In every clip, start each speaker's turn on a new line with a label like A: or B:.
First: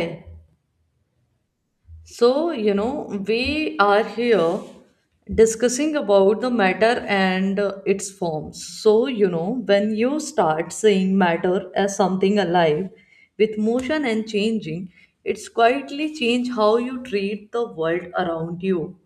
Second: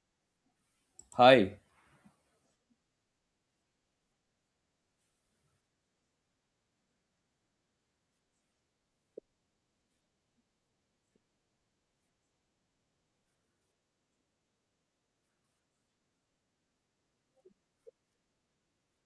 A: So,
B: Hi,
A: you know, we are here discussing about the matter and its forms. So, you know, when you start seeing matter as something alive with motion and changing, it's quietly change how you treat the world around you,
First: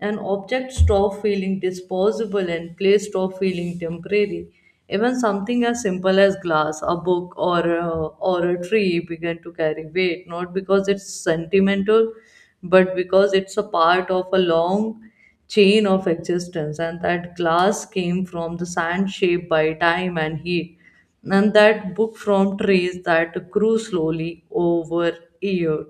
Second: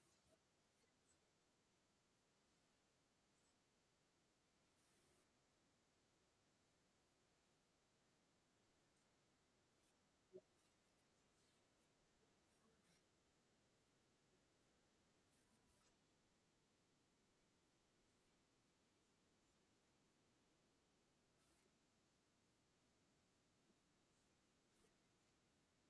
A: and objects stop feeling disposable and place stop feeling temporary. Even something as simple as glass, a book, or a tree began to carry weight, not because it's sentimental, but because it's a part of a long chain of existence, and that glass came from the sand shaped by time and heat, and that book from trees that grew slowly over years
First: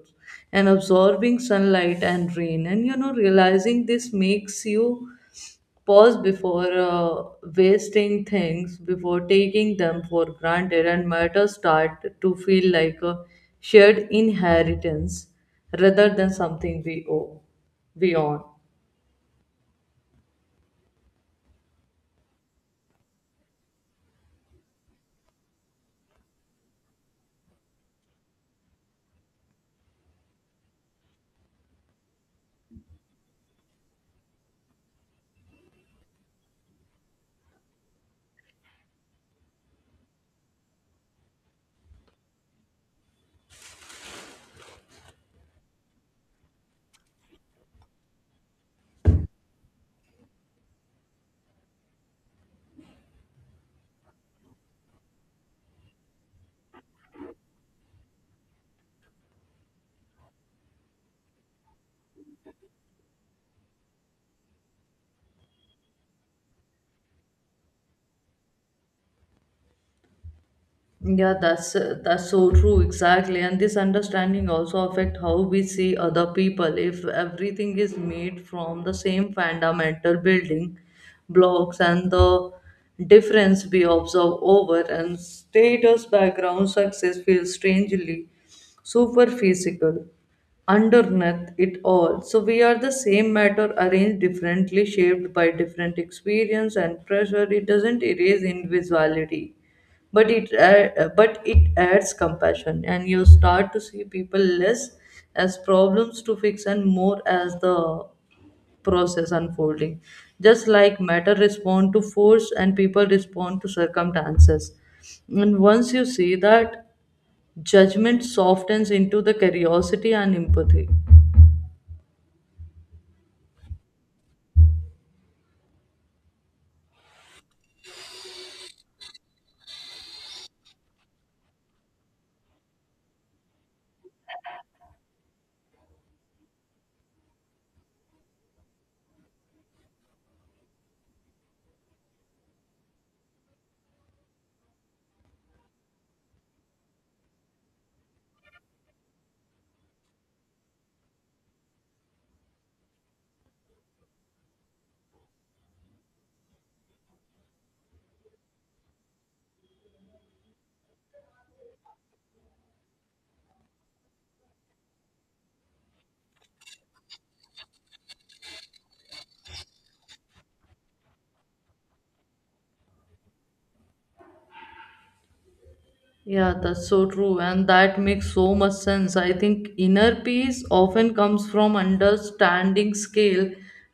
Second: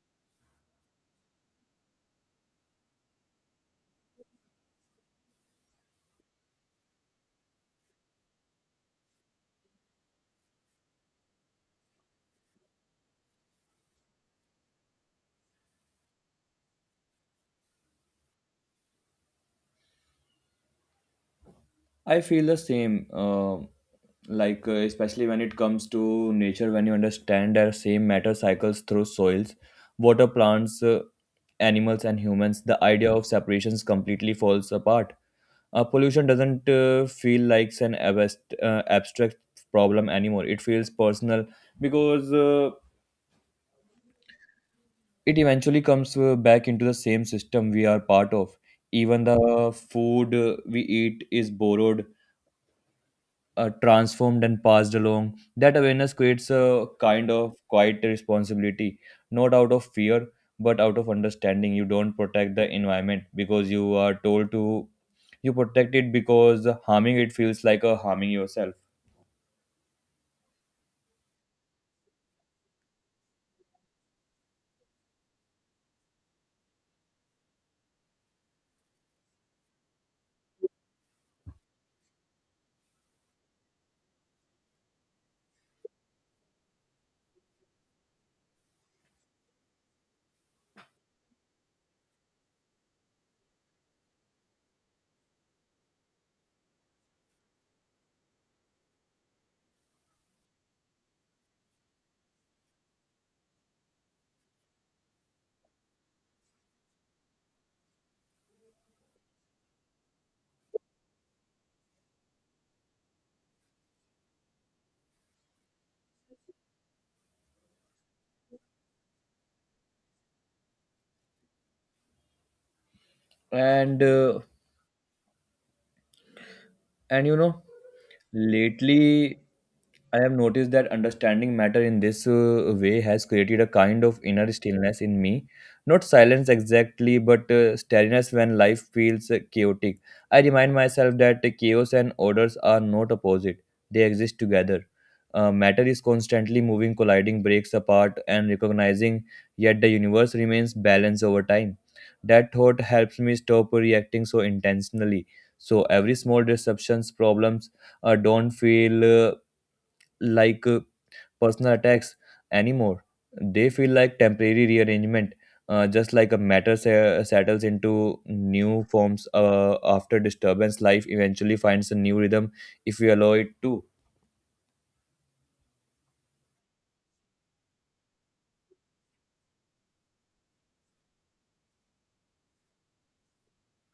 A: and absorbing sunlight and rain. And you know, realizing this makes you pause before wasting things, before taking them for granted, and matters start to feel like a shared inheritance rather than something we own.
B: I feel the same. Especially when it comes to nature, when you understand their same matter cycles through soils, water, plants, animals, and humans, the idea of separations completely falls apart. Pollution doesn't feel like an abstract problem anymore. It feels personal because it eventually comes back into the same system we are part of. Even the food we eat is borrowed, transformed and passed along. That awareness creates a kind of quiet responsibility, not out of fear, but out of understanding. You don't protect the environment because you are told to, you protect it because harming it feels like a harming yourself.
A: Yeah, that's so true, exactly. And this understanding also affect how we see other people. If everything is made from the same fundamental building blocks, and the difference we observe over and status, background, success feels strangely superphysical underneath it all. So we are the same matter arranged differently, shaped by different experience and pressure. It doesn't erase individuality, but it adds compassion, and you start to see people less as problems to fix and more as the process unfolding, just like matter respond to force and people respond to circumstances, and once you see that, judgment softens into the curiosity and empathy.
B: And, uh, and you know, Lately, I have noticed that understanding matter in this way has created a kind of inner stillness in me. Not silence exactly, but steadiness when life feels chaotic. I remind myself that chaos and orders are not opposite, they exist together. Matter is constantly moving, colliding, breaks apart, and recognizing, yet the universe remains balanced over time. That thought helps me stop reacting so intentionally. So, every small disruptions, problems, don't feel like uh, personal attacks anymore. They feel like temporary rearrangement, just like a settles into new forms after disturbance. Life eventually finds a new rhythm if we allow it to.
A: Yeah, that's so true, and that makes so much sense. I think inner peace often comes from understanding scale,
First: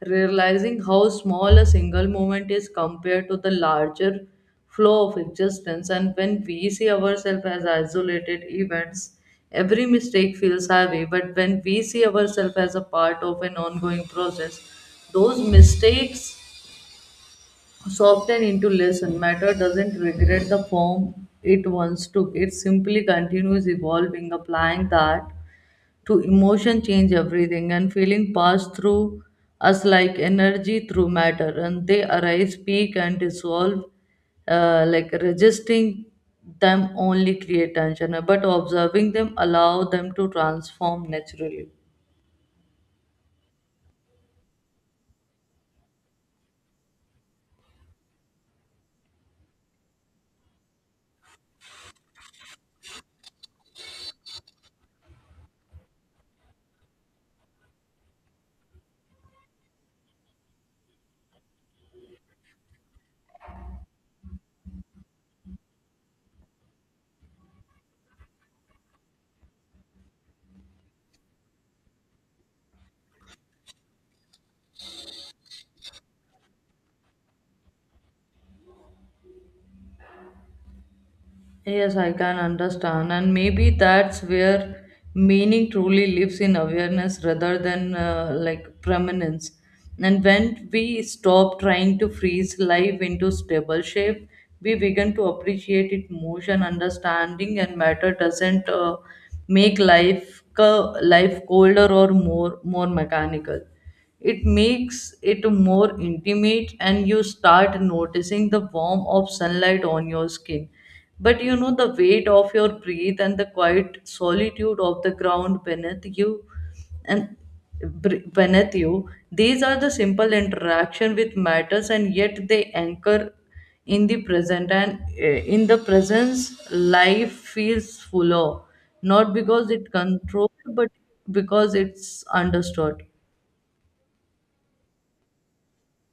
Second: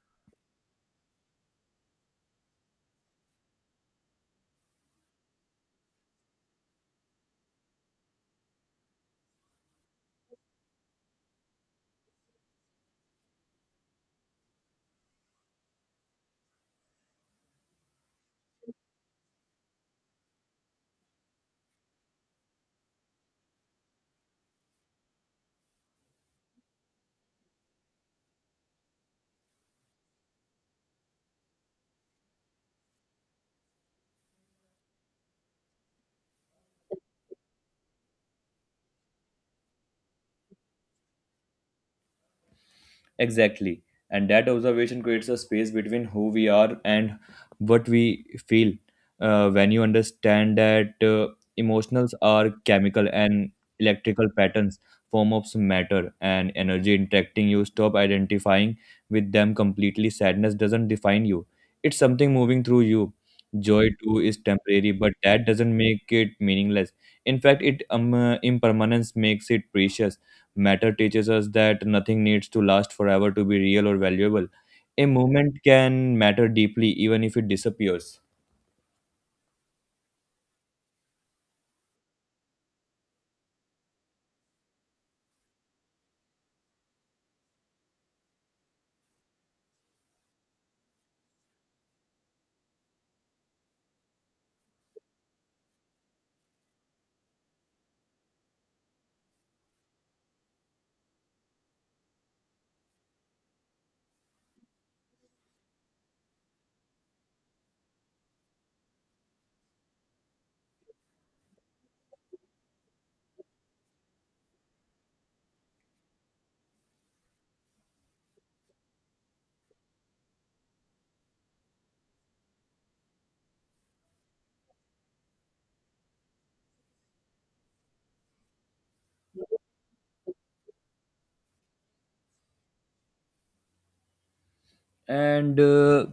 A: realizing how small a single moment is compared to the larger flow of existence. And when we see ourselves as isolated events, every mistake feels heavy. But when we see ourselves as a part of an ongoing process, those mistakes soften into lesson. Matter doesn't regret the form it once took. It simply continues evolving, applying that to emotion change everything, and feeling pass through us like energy through matter, and they arise, peak and dissolve, like resisting them only create tension, but observing them allow them to transform naturally.
B: Exactly. And that observation creates a space between who we are and what we feel. When you understand that emotions are chemical and electrical patterns, form of matter and energy interacting, you stop identifying with them completely. Sadness doesn't define you, it's something moving through you. Joy too is temporary, but that doesn't make it meaningless. In fact, it impermanence makes it precious. Matter teaches us that nothing needs to last forever to be real or valuable. A moment can matter deeply even if it disappears.
A: Yes, I can understand. And maybe that's where meaning truly lives, in awareness rather than like prominence. And when we stop trying to freeze life into stable shape, we begin to appreciate it motion, understanding, and matter doesn't life colder or more mechanical, it makes it more intimate. And you start noticing the warmth of sunlight on your skin, but you know, the weight of your breath and the quiet solitude of the ground beneath you and beneath you, these are the simple interaction with matters, and yet they anchor in the present, and in the presence life feels fuller, not because it controlled but because it's understood.
B: And uh,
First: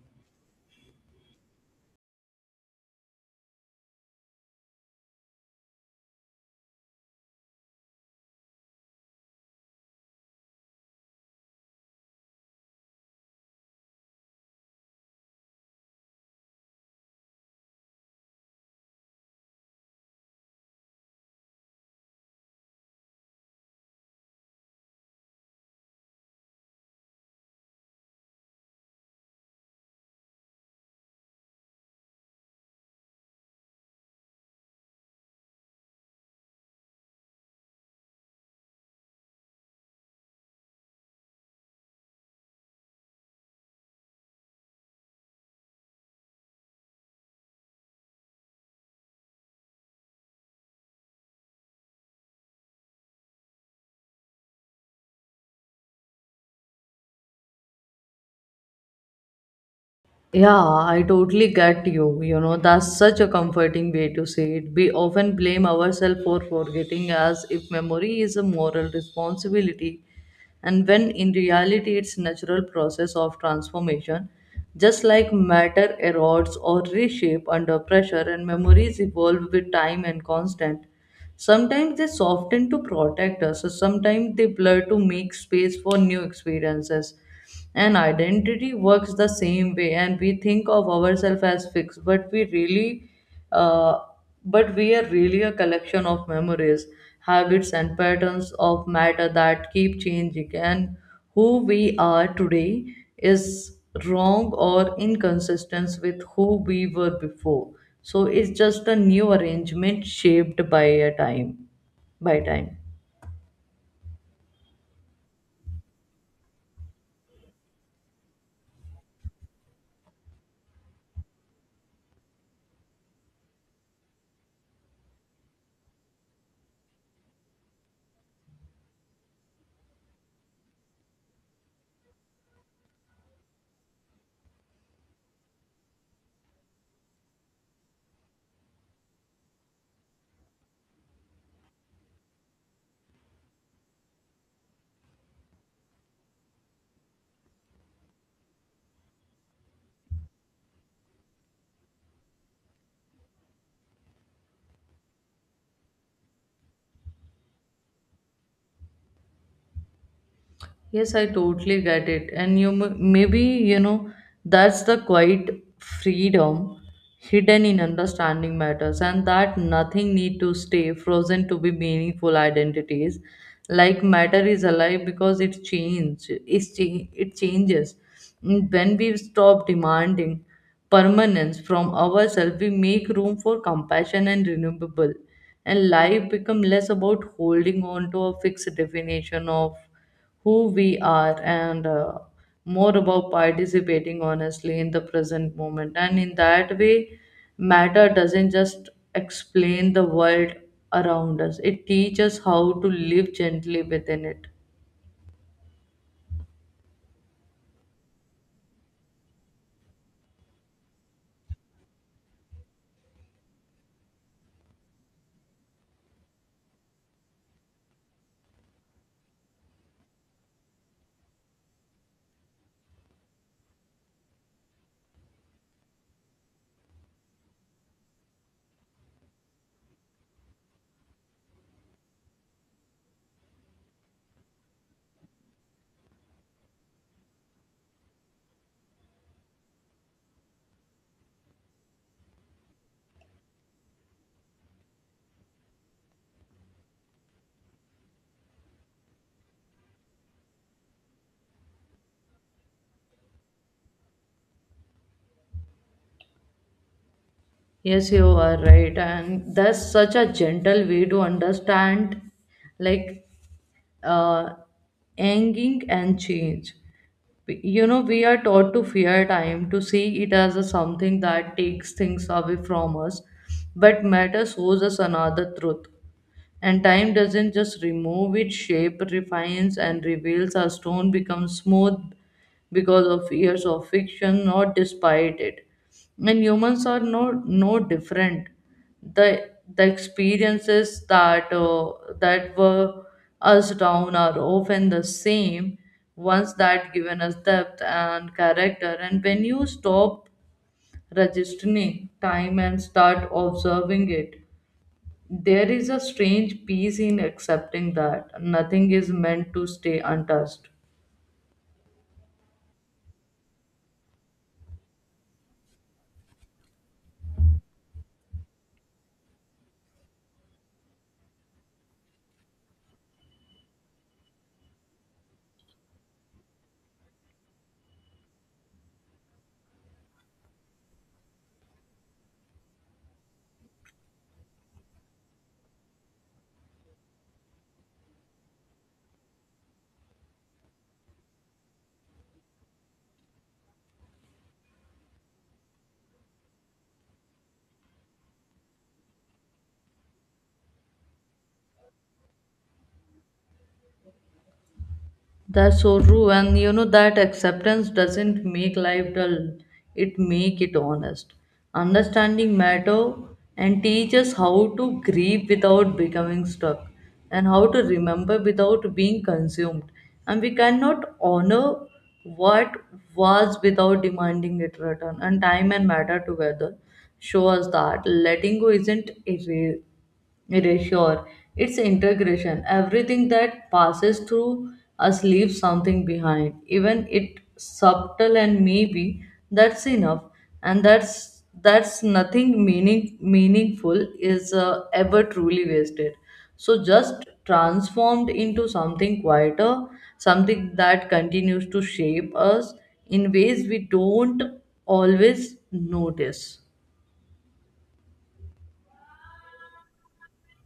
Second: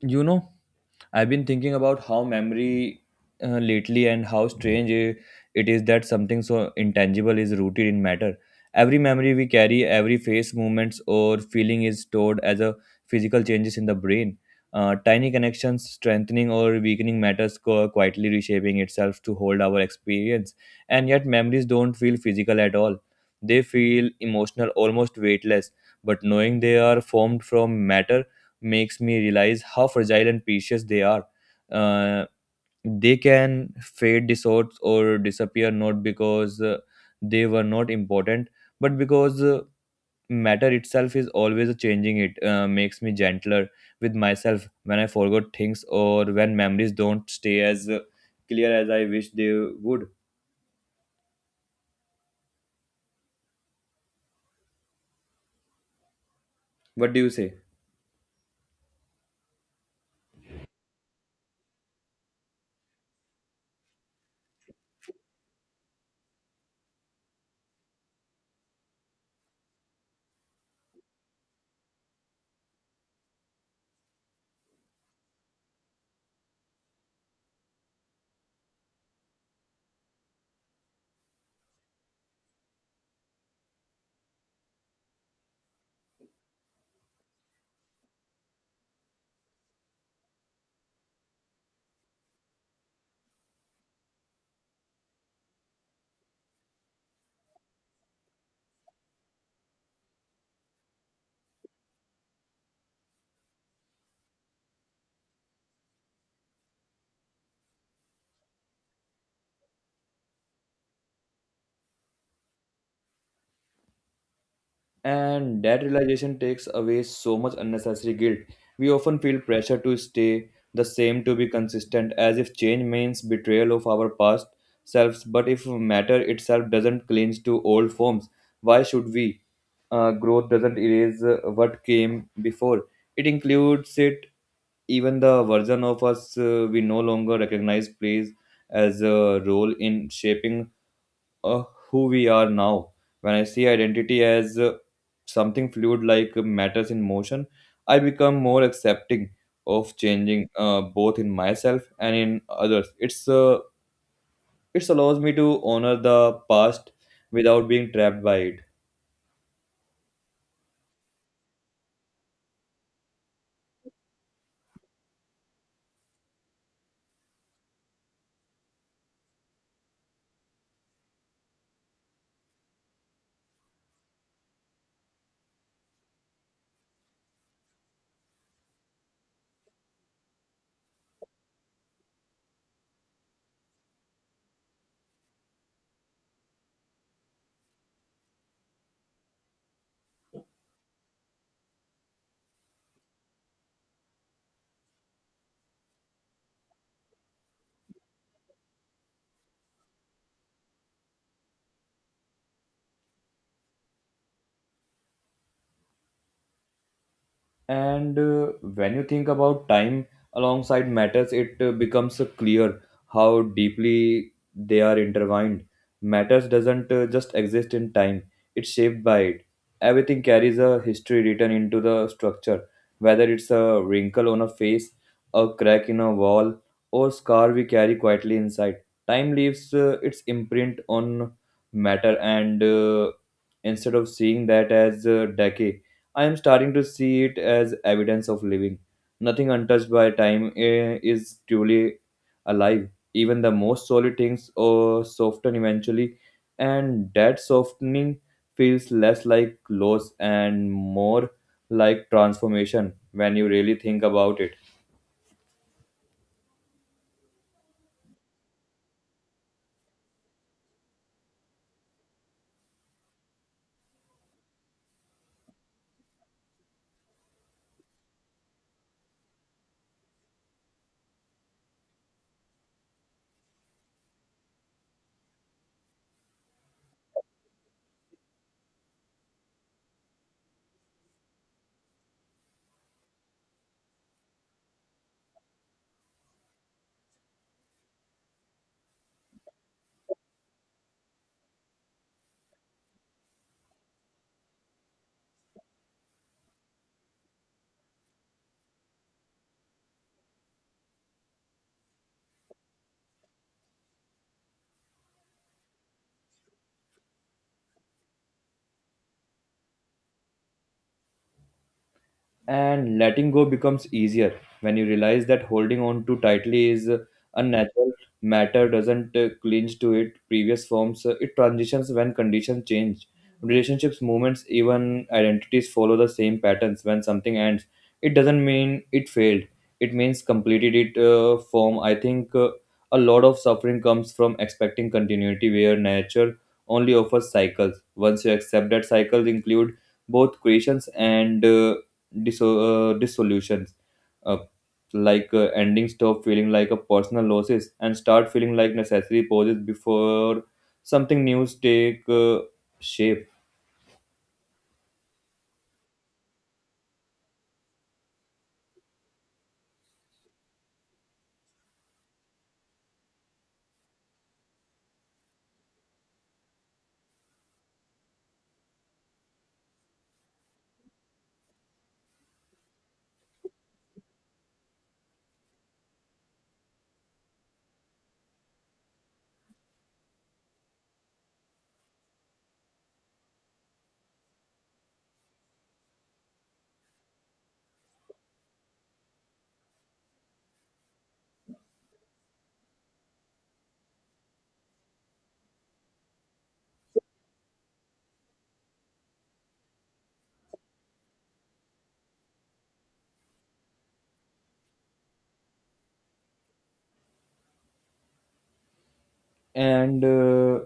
B: you know, I've been thinking about how memory lately and how strange it is that something so intangible is rooted in matter. Every memory we carry, every face, movements, or feeling is stored as a physical changes in the brain. Tiny connections strengthening or weakening matters quietly reshaping itself to hold our experience. And yet, memories don't feel physical at all. They feel emotional, almost weightless. But knowing they are formed from matter makes me realize how fragile and precious they are. Uh, they can fade, dissort, or disappear not because they were not important, but because matter itself is always changing. It makes me gentler with myself when I forgot things or when memories don't stay as clear as I wish they would. What do you say?
A: Yeah, I totally get you. You know, that's such a comforting way to say it. We often blame ourselves for forgetting as if memory is a moral responsibility, and when in reality it's natural process of transformation. Just like matter erodes or reshape under pressure, and memories evolve with time and constant. Sometimes they soften to protect us, so sometimes they blur to make space for new experiences. And identity works the same way, and we think of ourselves as fixed, uh, but we are really a collection of memories, habits, and patterns of matter that keep changing. And who we are today is wrong or inconsistent with who we were before. So it's just a new arrangement shaped by a time, by time.
B: And that realization takes away so much unnecessary guilt. We often feel pressure to stay the same, to be consistent, as if change means betrayal of our past selves. But if matter itself doesn't cling to old forms, why should we? Growth doesn't erase what came before, it includes it. Even the version of us we no longer recognize plays as a role in shaping uh, who we are now. When I see identity as something fluid like matters in motion, I become more accepting of changing both in myself and in others. It allows me to honor the past without being trapped by it.
A: Yes, I totally get it. And you maybe, you know, that's the quiet freedom hidden in understanding matters, and that nothing need to stay frozen to be meaningful identities. Like matter is alive because it changes. When we stop demanding permanence from ourselves, we make room for compassion and renewable. And life become less about holding on to a fixed definition of who we are, and more about participating honestly in the present moment. And in that way, matter doesn't just explain the world around us, it teaches how to live gently within it.
B: And When you think about time alongside matters, it becomes clear how deeply they are intertwined. Matters doesn't just exist in time, it's shaped by it. Everything carries a history written into the structure, whether it's a wrinkle on a face, a crack in a wall, or scar we carry quietly inside. Time leaves its imprint on matter, and instead of seeing that as decay, I am starting to see it as evidence of living. Nothing untouched by time is truly alive. Even the most solid things soften eventually, and that softening feels less like loss and more like transformation when you really think about it.
A: Yes, you are right. And that's such a gentle way to understand, like, uh, aging and change. You know, we are taught to fear time, to see it as a something that takes things away from us, but matter shows us another truth. And time doesn't just remove its shape, refines and reveals our stone becomes smooth because of years of friction, not despite it. And humans are no different. The the experiences that that were us down are often the same once that given us depth and character. And when you stop registering time and start observing it, there is a strange peace in accepting that nothing is meant to stay untouched.
B: And letting go becomes easier when you realize that holding on too tightly is unnatural. Matter doesn't clinch to its previous forms, it transitions when conditions change. Relationships, movements, even identities follow the same patterns. When something ends, it doesn't mean it failed, it means completed it form. I think a lot of suffering comes from expecting continuity where nature only offers cycles. Once you accept that cycles include both creations and, disso- uh, dissolutions, uh, ending stop feeling like a personal losses and start feeling like necessary pauses before something new take shape.
A: That's so true, and you know that acceptance doesn't make life dull; it make it honest. Understanding matter and teach us how to grieve without becoming stuck, and how to remember without being consumed. And we cannot honor what was without demanding it return. And time and matter together show us that letting go isn't erasure. It is sure. It's integration. Everything that passes through us leaves something behind. Even it subtle, and maybe that's enough. And that's nothing meaningful is ever truly wasted. So just transformed into something quieter, something that continues to shape us in ways we don't always notice.
B: And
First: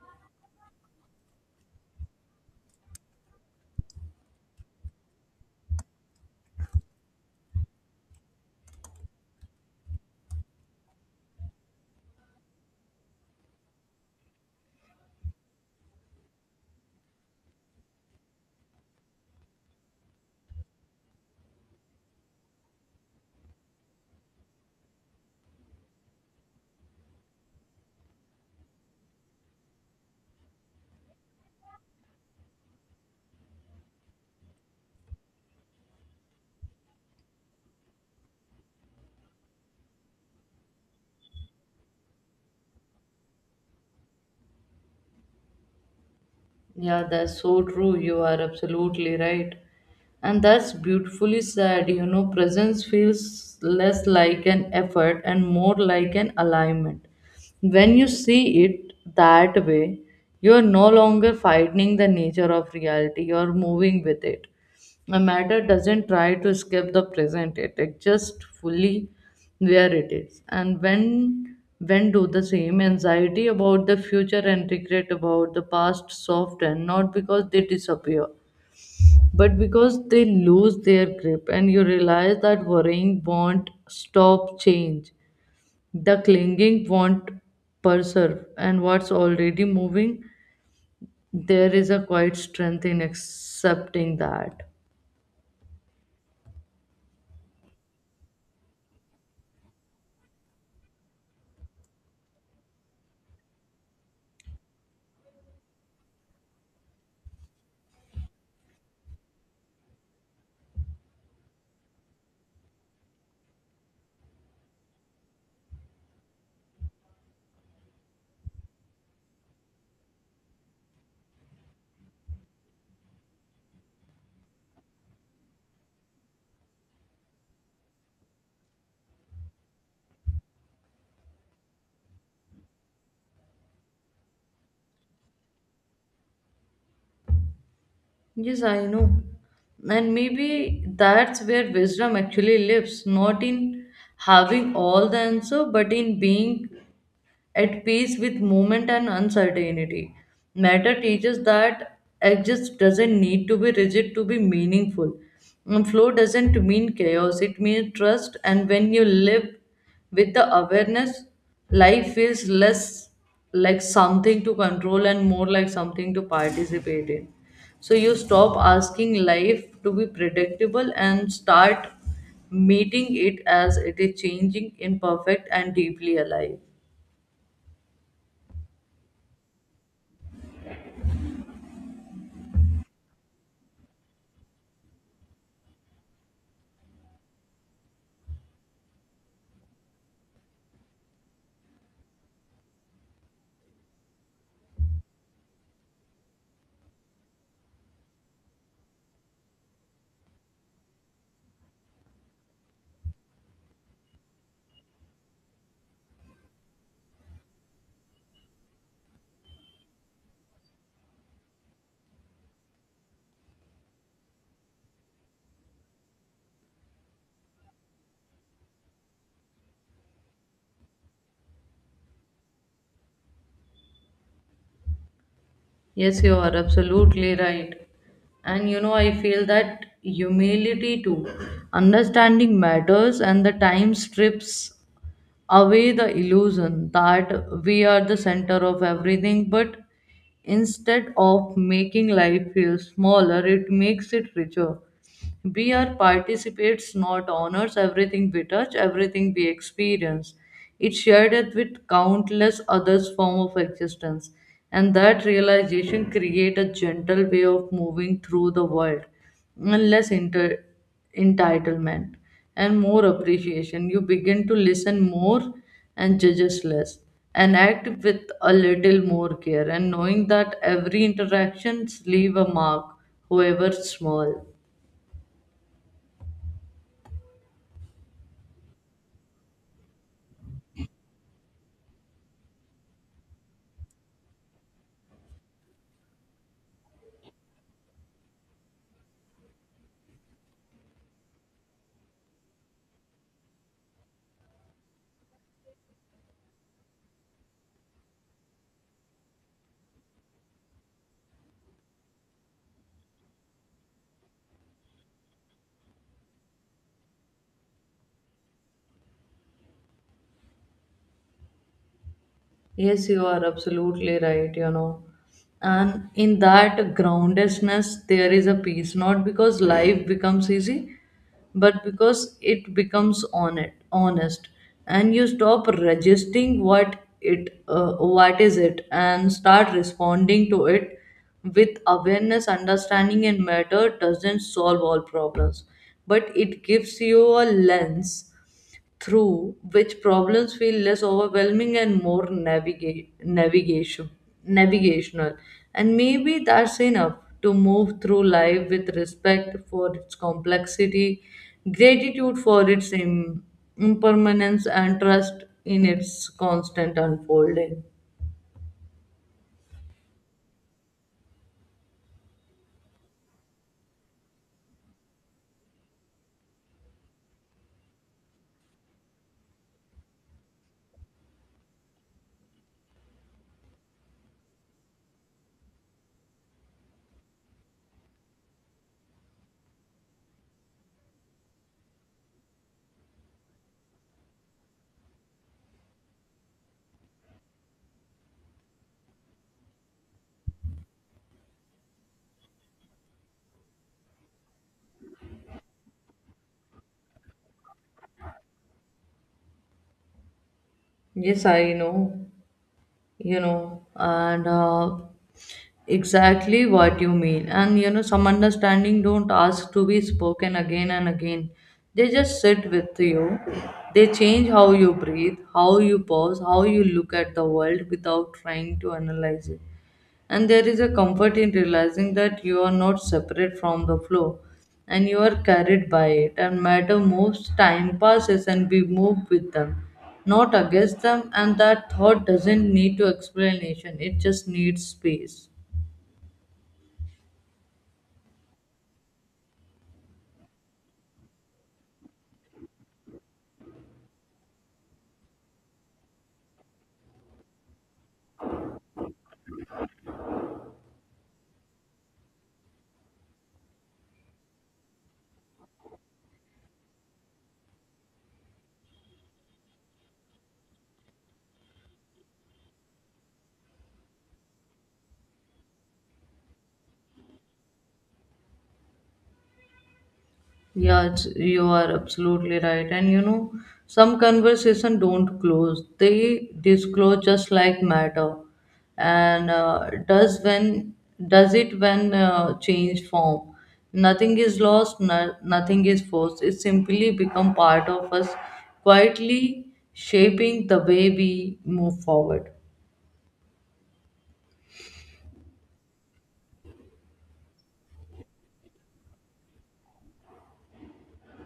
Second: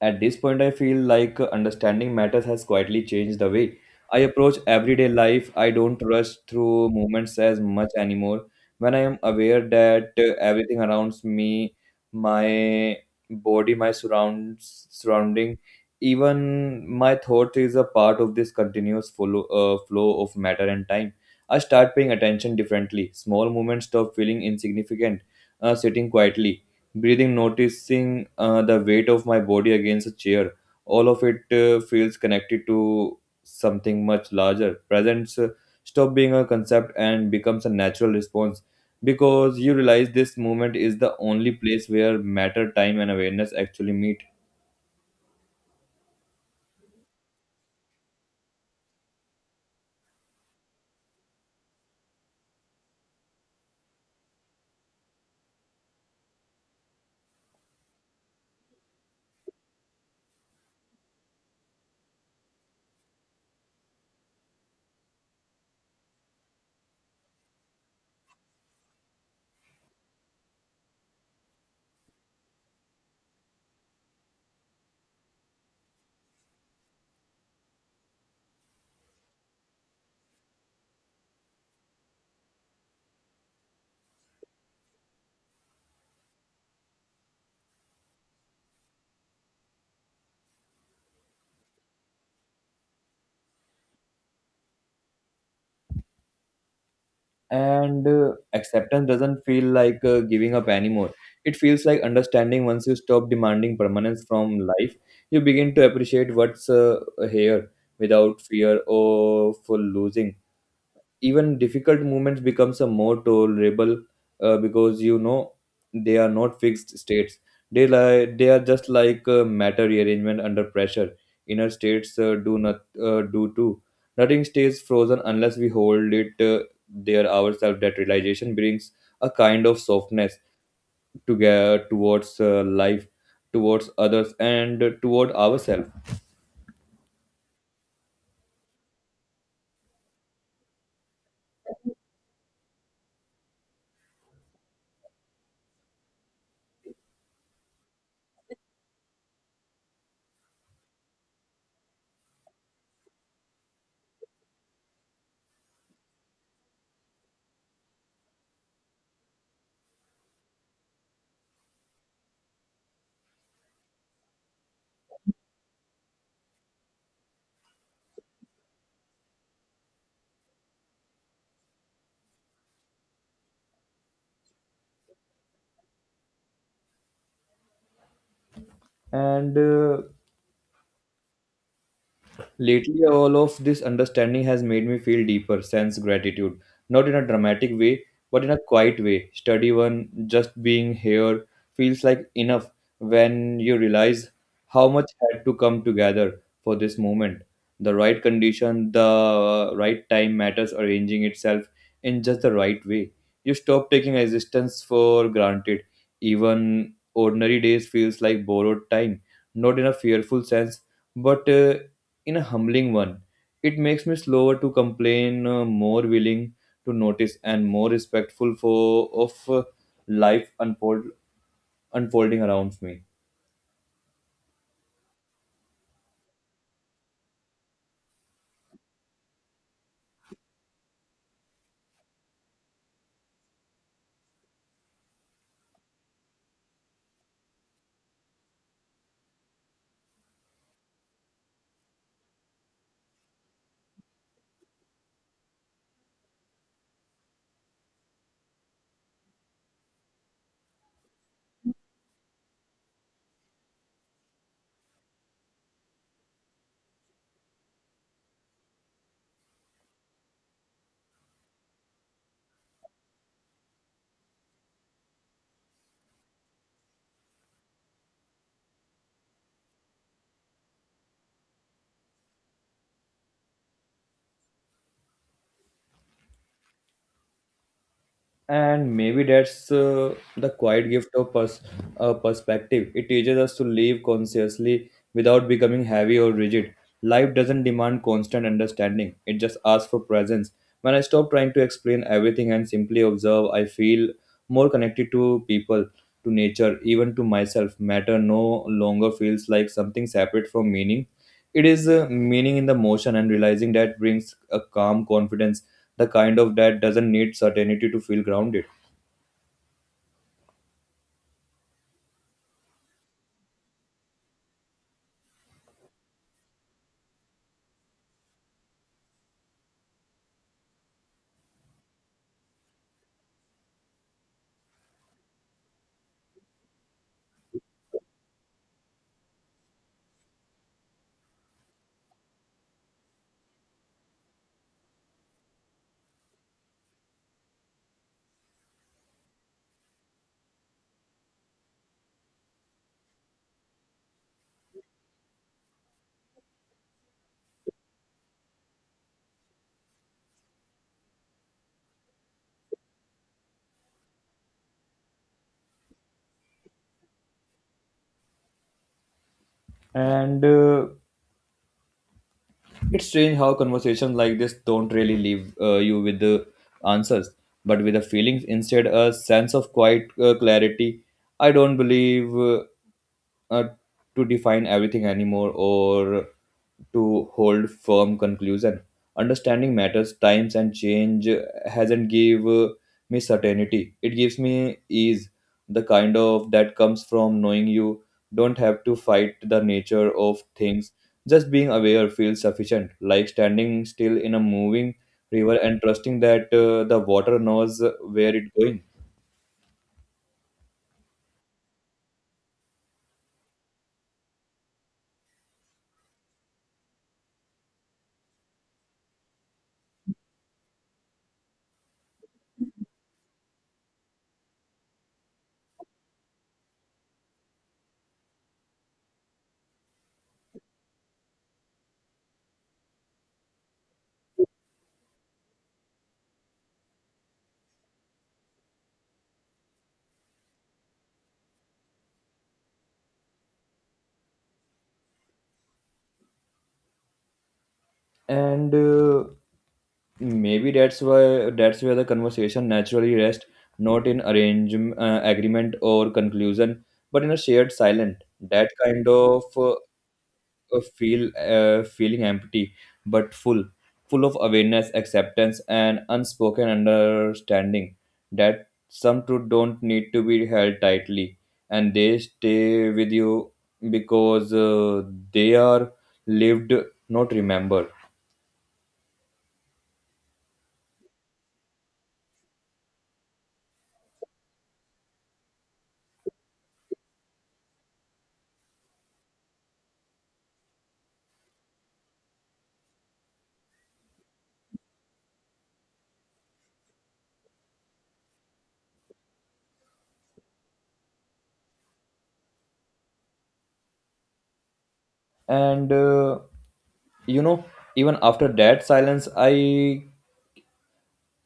B: At this point, I feel like understanding matters has quietly changed the way I approach everyday life. I don't rush through moments as much anymore. When I am aware that everything around me, my body, surrounding, even my thought is a part of this continuous flow of matter and time. I start paying attention differently. Small moments stop feeling insignificant. Sitting quietly breathing, noticing the weight of my body against a chair. All of it feels connected to something much larger. Presence stop being a concept and becomes a natural response because you realize this moment is the only place where matter, time, and awareness actually meet.
A: Yeah, that's so true. You are absolutely right. And that's beautifully said. You know, presence feels less like an effort and more like an alignment. When you see it that way, you are no longer fighting the nature of reality, you are moving with it. A matter doesn't try to escape the present, it exists fully where it is. And when do the same, anxiety about the future and regret about the past soften, not because they disappear, but because they lose their grip, and you realize that worrying won't stop change. The clinging won't preserve and what's already moving, there is a quiet strength in accepting that.
B: And Acceptance doesn't feel like giving up anymore, it feels like understanding. Once you stop demanding permanence from life, you begin to appreciate what's here without fear of losing. Even difficult movements becomes a more tolerable because you know they are not fixed states. They are just like matter rearrangement under pressure. Inner states do not do too nothing stays frozen unless we hold it there ourselves. That realization brings a kind of softness together towards life, towards others and toward ourselves.
A: Yes, I know. And maybe that's where wisdom actually lives, not in having all the answer, but in being at peace with movement and uncertainty. Matter teaches that exist doesn't need to be rigid to be meaningful. And flow doesn't mean chaos, it means trust, and when you live with the awareness, life feels less like something to control and more like something to participate in. So you stop asking life to be predictable and start meeting it as it is, changing, imperfect, and deeply alive.
B: And Lately, all of this understanding has made me feel deeper sense gratitude, not in a dramatic way, but in a quiet way. Study one, just being here feels like enough when you realize how much had to come together for this moment. The right condition, the right time, matters arranging itself in just the right way. You stop taking existence for granted. Even ordinary days feels like borrowed time, not in a fearful sense, but in a humbling one. It makes me slower to complain, more willing to notice, and more respectful for of life unfold, unfolding around me.
A: Yes, you are absolutely right. And you know, I feel that humility too. Understanding matters, and the time strips away the illusion that we are the center of everything, but instead of making life feel smaller, it makes it richer. We are participates, not owners. Everything we touch, everything we experience, it shared it with countless others form of existence, and that realization create a gentle way of moving through the world, and less entitlement and more appreciation. You begin to listen more and judge less and act with a little more care, and knowing that every interactions leave a mark, however small.
B: And maybe that's the quiet gift of perspective. It teaches us to live consciously without becoming heavy or rigid. Life doesn't demand constant understanding, it just asks for presence. When I stop trying to explain everything and simply observe, I feel more connected to people, to nature, even to myself. Matter no longer feels like something separate from meaning, it is meaning in the motion, and realizing that brings a calm confidence, the kind of that doesn't need certainty to feel grounded.
A: Yes, you are absolutely right, you know. And in that groundedness, there is a peace, not because life becomes easy, but because it becomes honest, and you stop resisting what it, what is it, and start responding to it with awareness, understanding, and matter doesn't solve all problems, but it gives you a lens through which problems feel less overwhelming and more navigational. And maybe that's enough to move through life with respect for its complexity, gratitude for its impermanence, and trust in its constant unfolding.
B: And It's strange how conversations like this don't really leave you with the answers, but with the feelings instead, a sense of quiet clarity. I don't believe. Uh, to define everything anymore or to hold firm conclusion. Understanding matters, times and change hasn't give me certainty. It gives me ease, the kind of that comes from knowing you don't have to fight the nature of things. Just being aware feels sufficient, like standing still in a moving river and trusting that the water knows where it's going.
A: Yes, I know. You know, and exactly what you mean. And you know, some understanding don't ask to be spoken again and again, they just sit with you, they change how you breathe, how you pause, how you look at the world without trying to analyze it. And there is a comfort in realizing that you are not separate from the flow, and you are carried by it. And matter moves, time passes, and we move with them, not against them. And that thought doesn't need to explanation, it just needs space.
B: And Maybe that's why that's where the conversation naturally rests, not in agreement or conclusion, but in a shared silent. That kind of feeling empty, but full, full of awareness, acceptance, and unspoken understanding that some truth don't need to be held tightly, and they stay with you because they are lived, not remembered.
A: Yeah, you are absolutely right. And you know, some conversation don't close; they disclose, just like matter. And does when does it when change form? Nothing is lost. No, nothing is forced. It simply become part of us, quietly shaping the way we move forward.
B: And you know Even after that silence, i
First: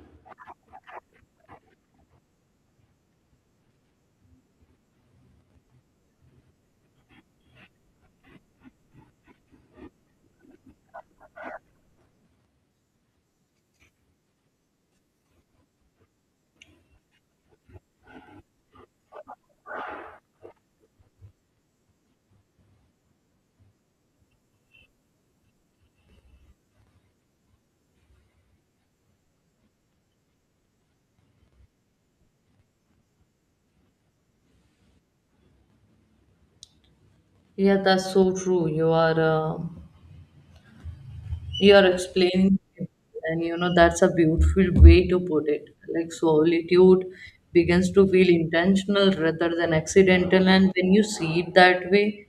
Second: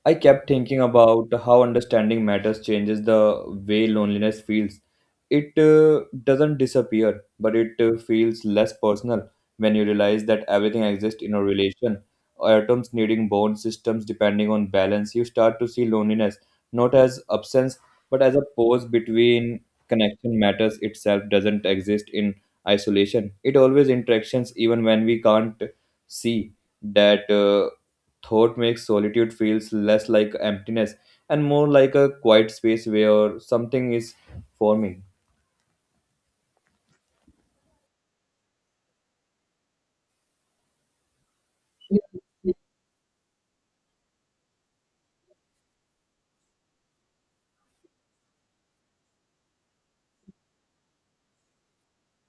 B: I kept thinking about how understanding matters changes the way loneliness feels. It doesn't disappear, but it feels less personal when you realize that everything exists in a relation. Atoms needing bond systems depending on balance. You start to see loneliness not as absence, but as a pause between connection. Matters itself doesn't exist in isolation. It always interactions even when we can't see that. Thought makes solitude feels less like emptiness and more like a quiet space where something is forming.
A: Yeah, that's so true. You are. You are explaining it, and you know that's a beautiful way to put it, like solitude begins to feel intentional rather than accidental. And when you see it that way,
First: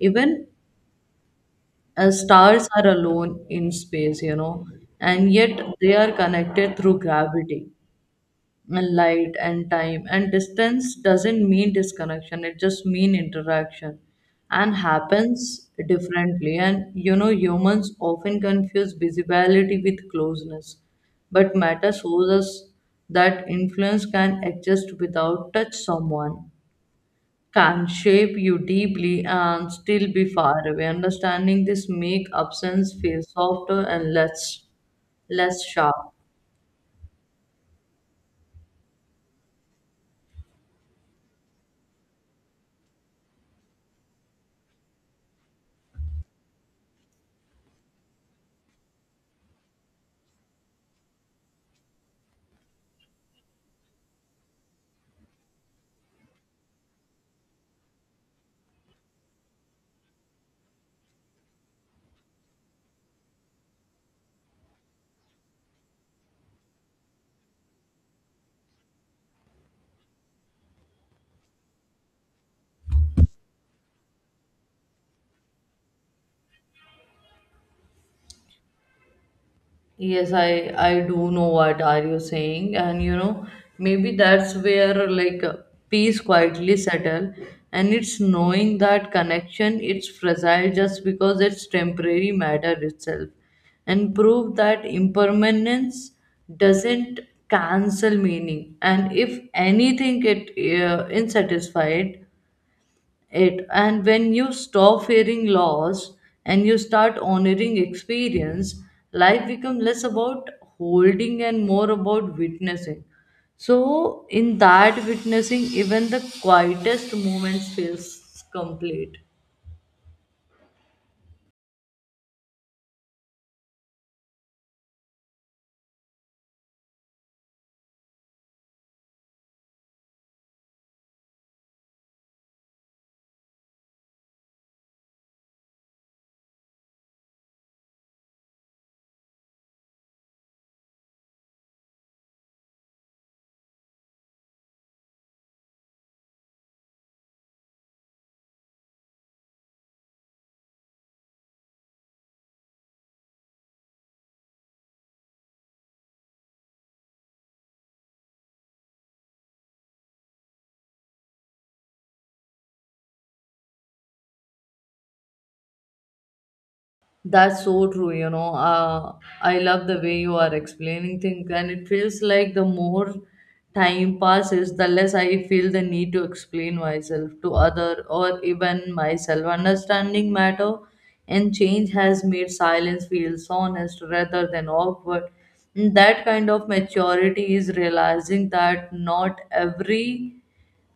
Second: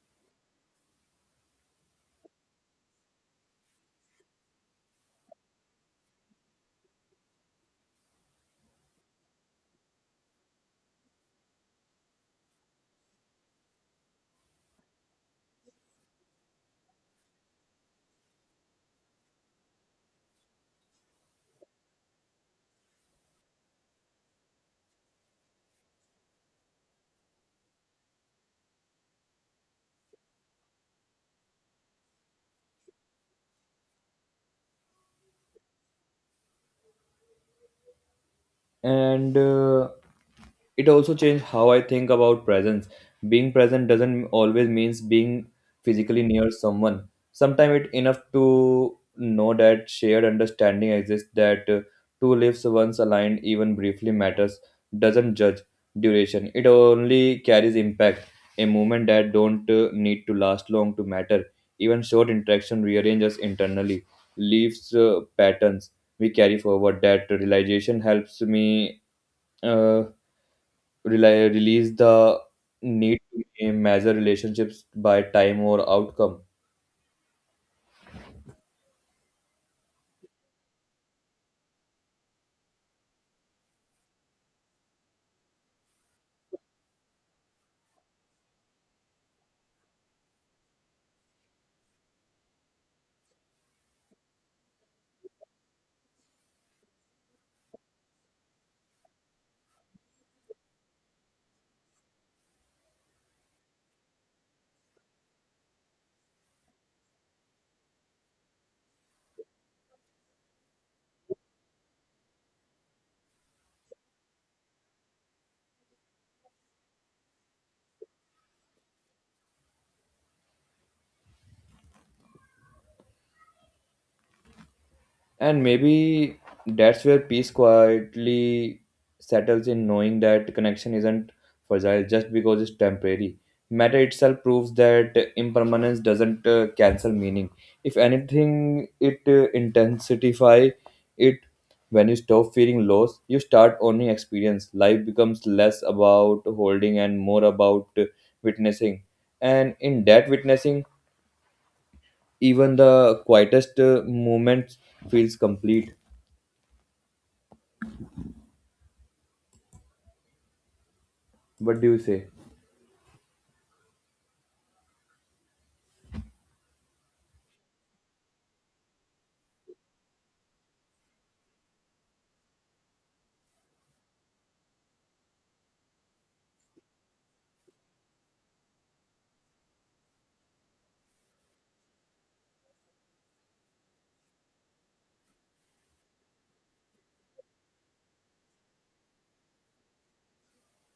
A: even as stars are alone in space, you know, and yet they are connected through gravity and light and time, and distance doesn't mean disconnection, it just mean interaction and happens differently. And you know, humans often confuse visibility with closeness, but matter shows us that influence can exist without touch. Someone can shape you deeply and still be far away. Understanding this make absence feel softer and less sharp.
B: And It also changed how I think about presence. Being present doesn't always means being physically near someone. Sometimes it's enough to know that shared understanding exists, that two lives once aligned even briefly matters. Doesn't judge duration, it only carries impact. A moment that don't need to last long to matter. Even short interaction rearranges internally, leaves patterns we carry forward. That realization helps me uh, rely, release the need to measure relationships by time or outcome.
A: Yes, I do know what are you saying, and you know, maybe that's where, like, peace quietly settle, and it's knowing that connection it's fragile just because it's temporary matter itself, and prove that impermanence doesn't cancel meaning, and if anything it insatisfied it. And when you stop fearing loss and you start honoring experience, life becomes less about holding and more about witnessing. So in that witnessing, even the quietest moments feels complete.
B: And maybe that's where peace quietly settles in, knowing that connection isn't fragile just because it's temporary. Matter itself proves that impermanence doesn't cancel meaning. If anything, it intensify it. When you stop feeling loss, you start owning experience. Life becomes less about holding and more about witnessing. And in that witnessing, even the quietest moments feels complete. What do you say?
A: That's so true, you know. I love the way you are explaining things, and it feels like the more time passes, the less I feel the need to explain myself to other or even myself. Understanding matter and change has made silence feels honest rather than awkward. And that kind of maturity is realizing that not every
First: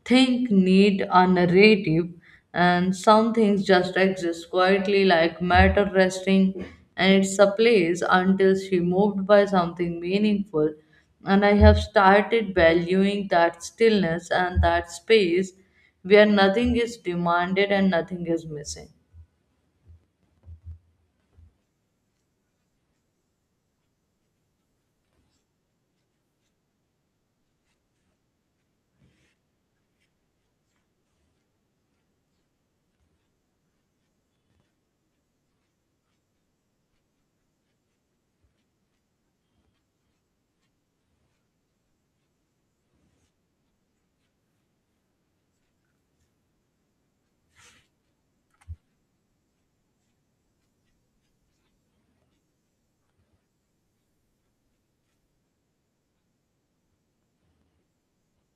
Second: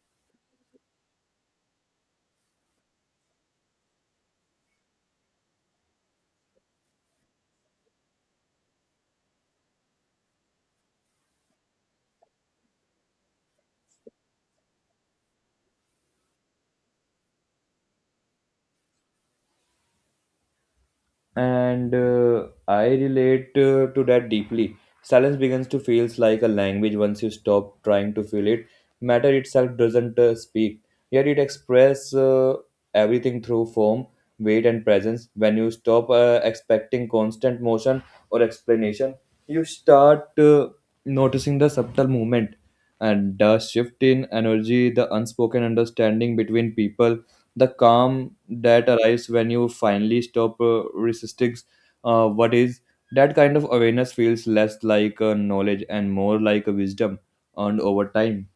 A: think need a narrative, and some things just exist quietly, like matter resting and its a place until she moved by something meaningful. And I have started valuing that stillness and that space where nothing is demanded and nothing is missing.
B: And I relate to that deeply. Silence begins to feels like a language once you stop trying to feel it. Matter itself doesn't speak, yet it expresses everything through form, weight, and presence. When you stop expecting constant motion or explanation, you start noticing the subtle movement and the shift in energy, the unspoken understanding between people, the calm that arrives when you finally stop resisting what is. That kind of awareness feels less like knowledge and more like a wisdom earned over time.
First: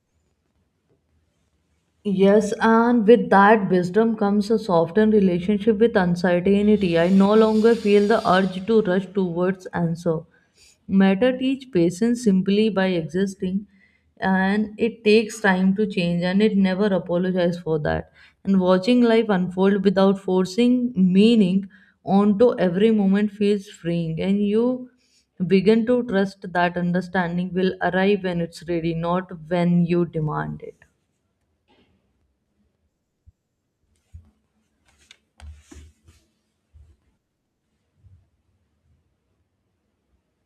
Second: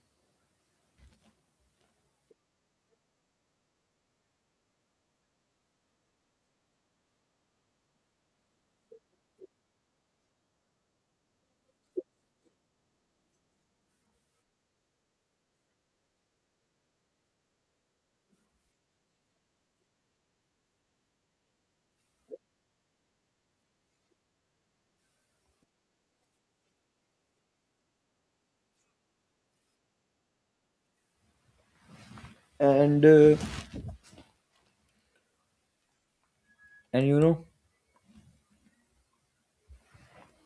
A: Yes, and with that wisdom comes a softened relationship with uncertainty. I no longer feel the urge to rush towards answer. Matter teach patience simply by existing, and it takes time to change, and it never apologizes for that. And watching life unfold without forcing meaning onto every moment feels freeing, and you begin to trust that understanding will arrive when it's ready, not when you demand it.
B: and uh, and you know,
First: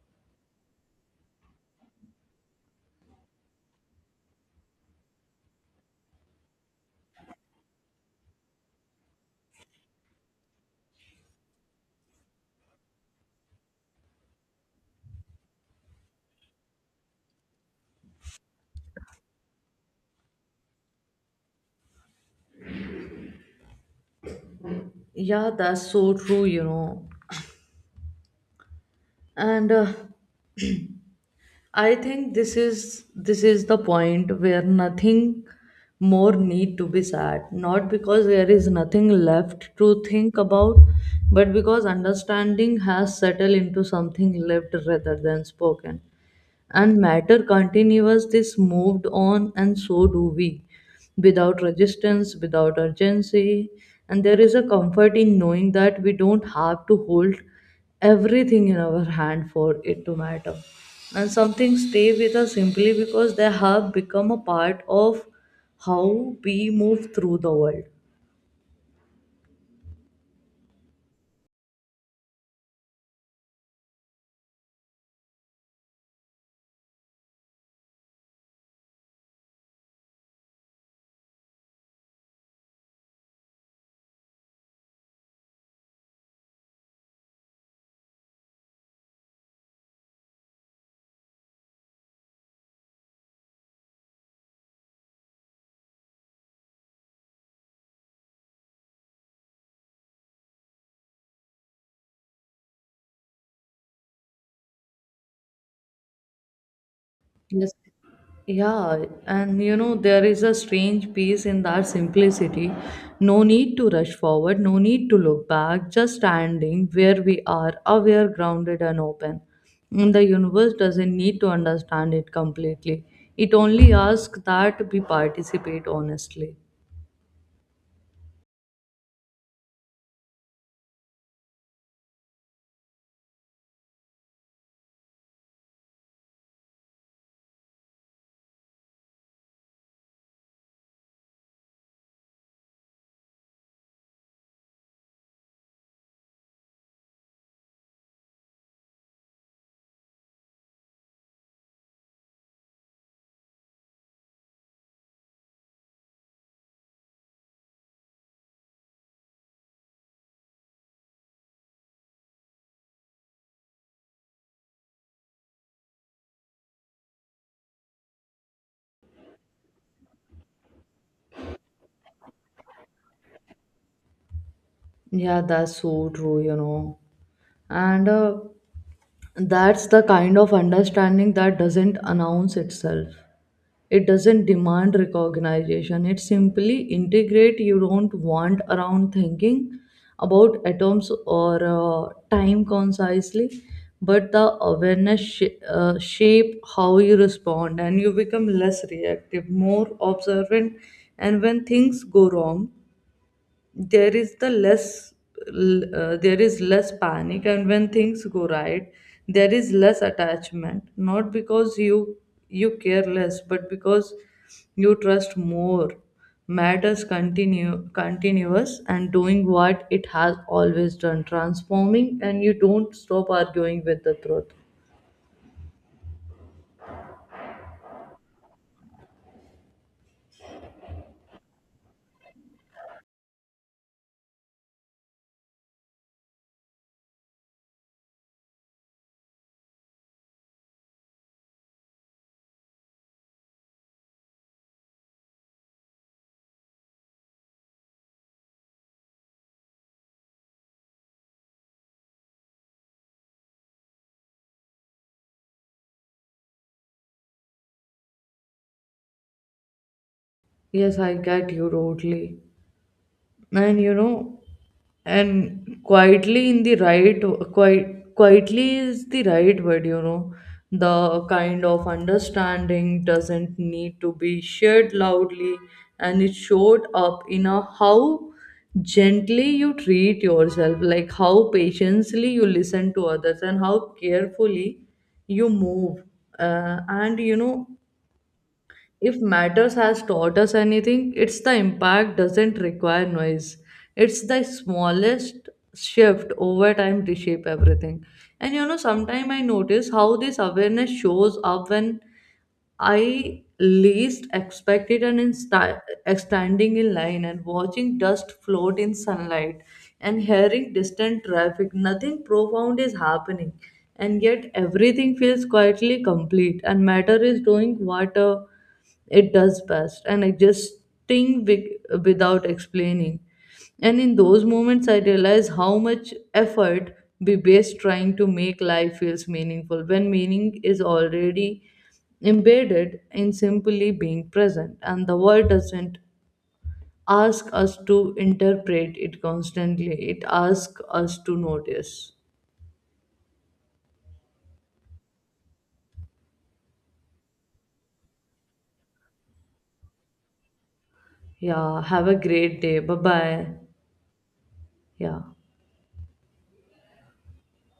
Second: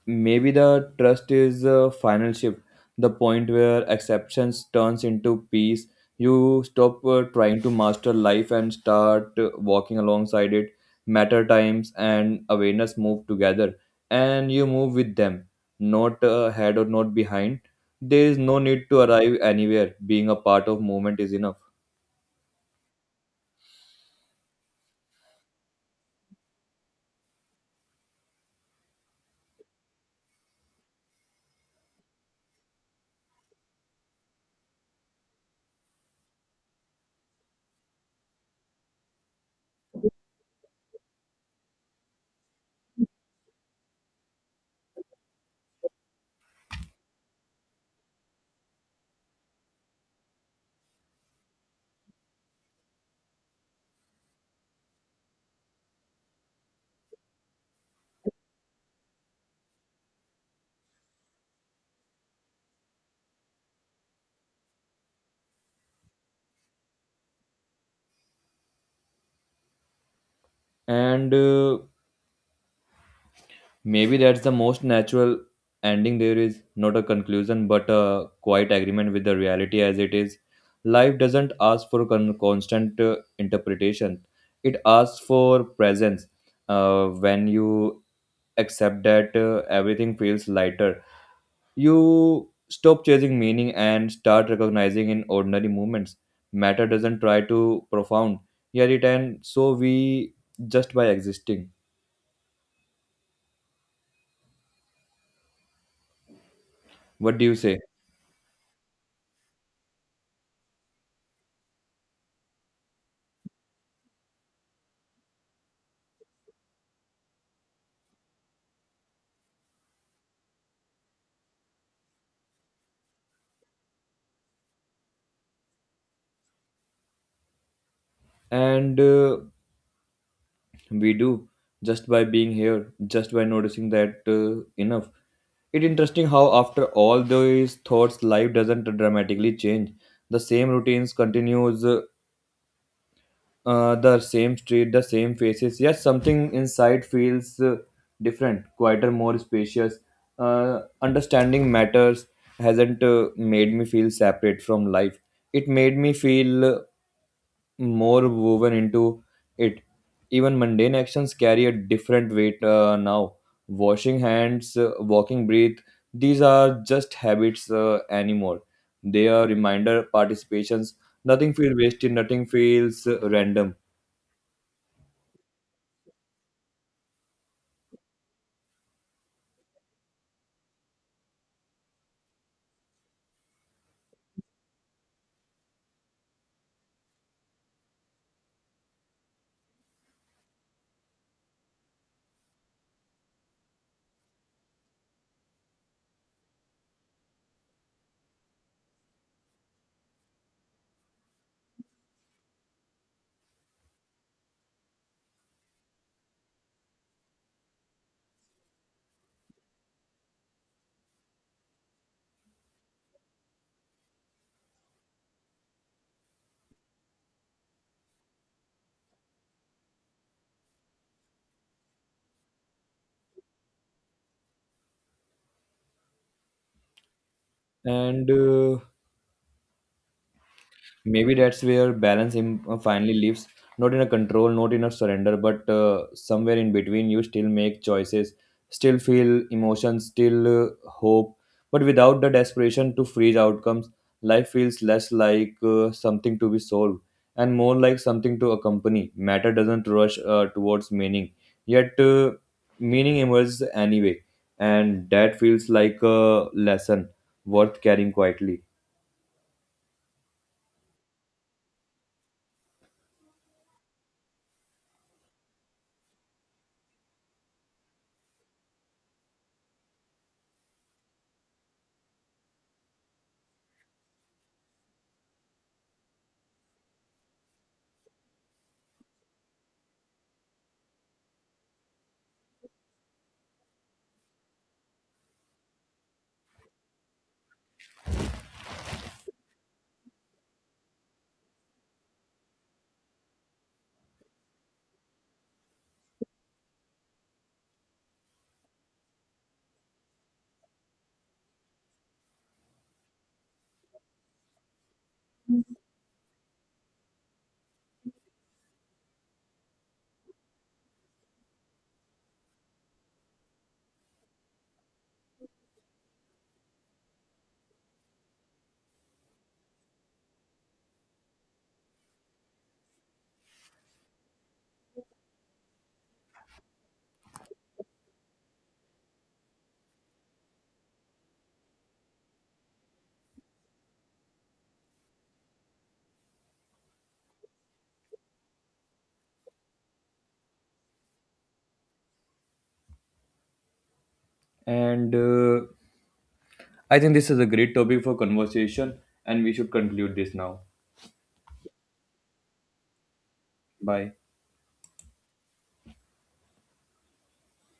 B: maybe the trust is a final shift, the point where acceptance turns into peace. You stop trying to master life and start walking alongside it. Matter times and awareness move together, and you move with them, not ahead or not behind. There is no need to arrive anywhere, being a part of movement is enough.
A: Yeah, that's so true, you know. And I think this is the point where nothing more need to be said, not because there is nothing left to think about, but because understanding has settled into something lived rather than spoken. And matter continues this, moved on, and so do we, without resistance, without urgency. And there is a comfort in knowing that we don't have to hold everything in our hand for it to matter, and some things stay with us simply because they have become a part of how we move through the world.
B: And Maybe that's the most natural ending there is, not a conclusion, but a quiet agreement with the reality as it is. Life doesn't ask for constant interpretation, it asks for presence. When you accept that, everything feels lighter. You stop chasing meaning and start recognizing in ordinary moments. Matter doesn't try to profound, yet it and so we, just by existing. What do you
A: Yes.
B: say?
A: Yeah, and you know, there is a strange peace in that simplicity. No need to rush forward, no need to look back, just standing where we are, aware, grounded, and open. And the universe doesn't need to understand it completely, it only asks that we participate honestly.
B: And We do, just by being here, just by noticing that, enough. It's interesting how after all these thoughts life doesn't dramatically change. The same routines continues, the same street, the same faces, yes, something inside feels different, quieter, more spacious. Understanding matters hasn't made me feel separate from life, it made me feel more woven into it. Even mundane actions carry a different weight now. Washing hands, walking, breathe, these are just habits anymore. They are reminder participations. Nothing feels wasted, nothing feels random.
A: Yeah, that's so true, you know. And that's the kind of understanding that doesn't announce itself. It doesn't demand recognition, it simply integrate. You don't want around thinking about atoms or time concisely, but the awareness shape how you respond, and you become less reactive, more observant. And when things go wrong, there is the less there is less panic. And when things go right, there is less attachment, not because you care less, but because you trust more. Matters continue continuous and doing what it has always done, transforming, and you don't stop arguing with the truth.
B: And Maybe that's where balance finally lives, not in a control, not in a surrender, but somewhere in between. You still make choices, still feel emotions, still hope, but without the desperation to freeze outcomes, life feels less like something to be solved and more like something to accompany. Matter doesn't rush towards meaning, yet meaning emerges anyway, and that feels like a lesson worth carrying quietly.
A: Yes, I get you totally. And you know, and quietly in the right, quite quietly is the right word, you know. The kind of understanding doesn't need to be shared loudly, and it showed up in a how gently you treat yourself, like how patiently you listen to others and how carefully you move. And you know, if matters has taught us anything, it's the impact doesn't require noise. It's the smallest shift over time reshape everything. And you know, sometimes I notice how this awareness shows up when I least expected, an in standing in line and watching dust float in sunlight and hearing distant traffic. Nothing profound is happening, and yet everything feels quietly complete. And matter is doing what it does best, and adjusting without explaining. And in those moments, I realize how much effort we waste trying to make life feels meaningful when meaning is already embedded in simply being present. And the world doesn't ask us to interpret it constantly, it asks us to notice.
B: And I think this is a great topic for conversation and we should conclude this now.
A: Yeah, have a great day, bye bye.
B: Bye.
A: Yeah.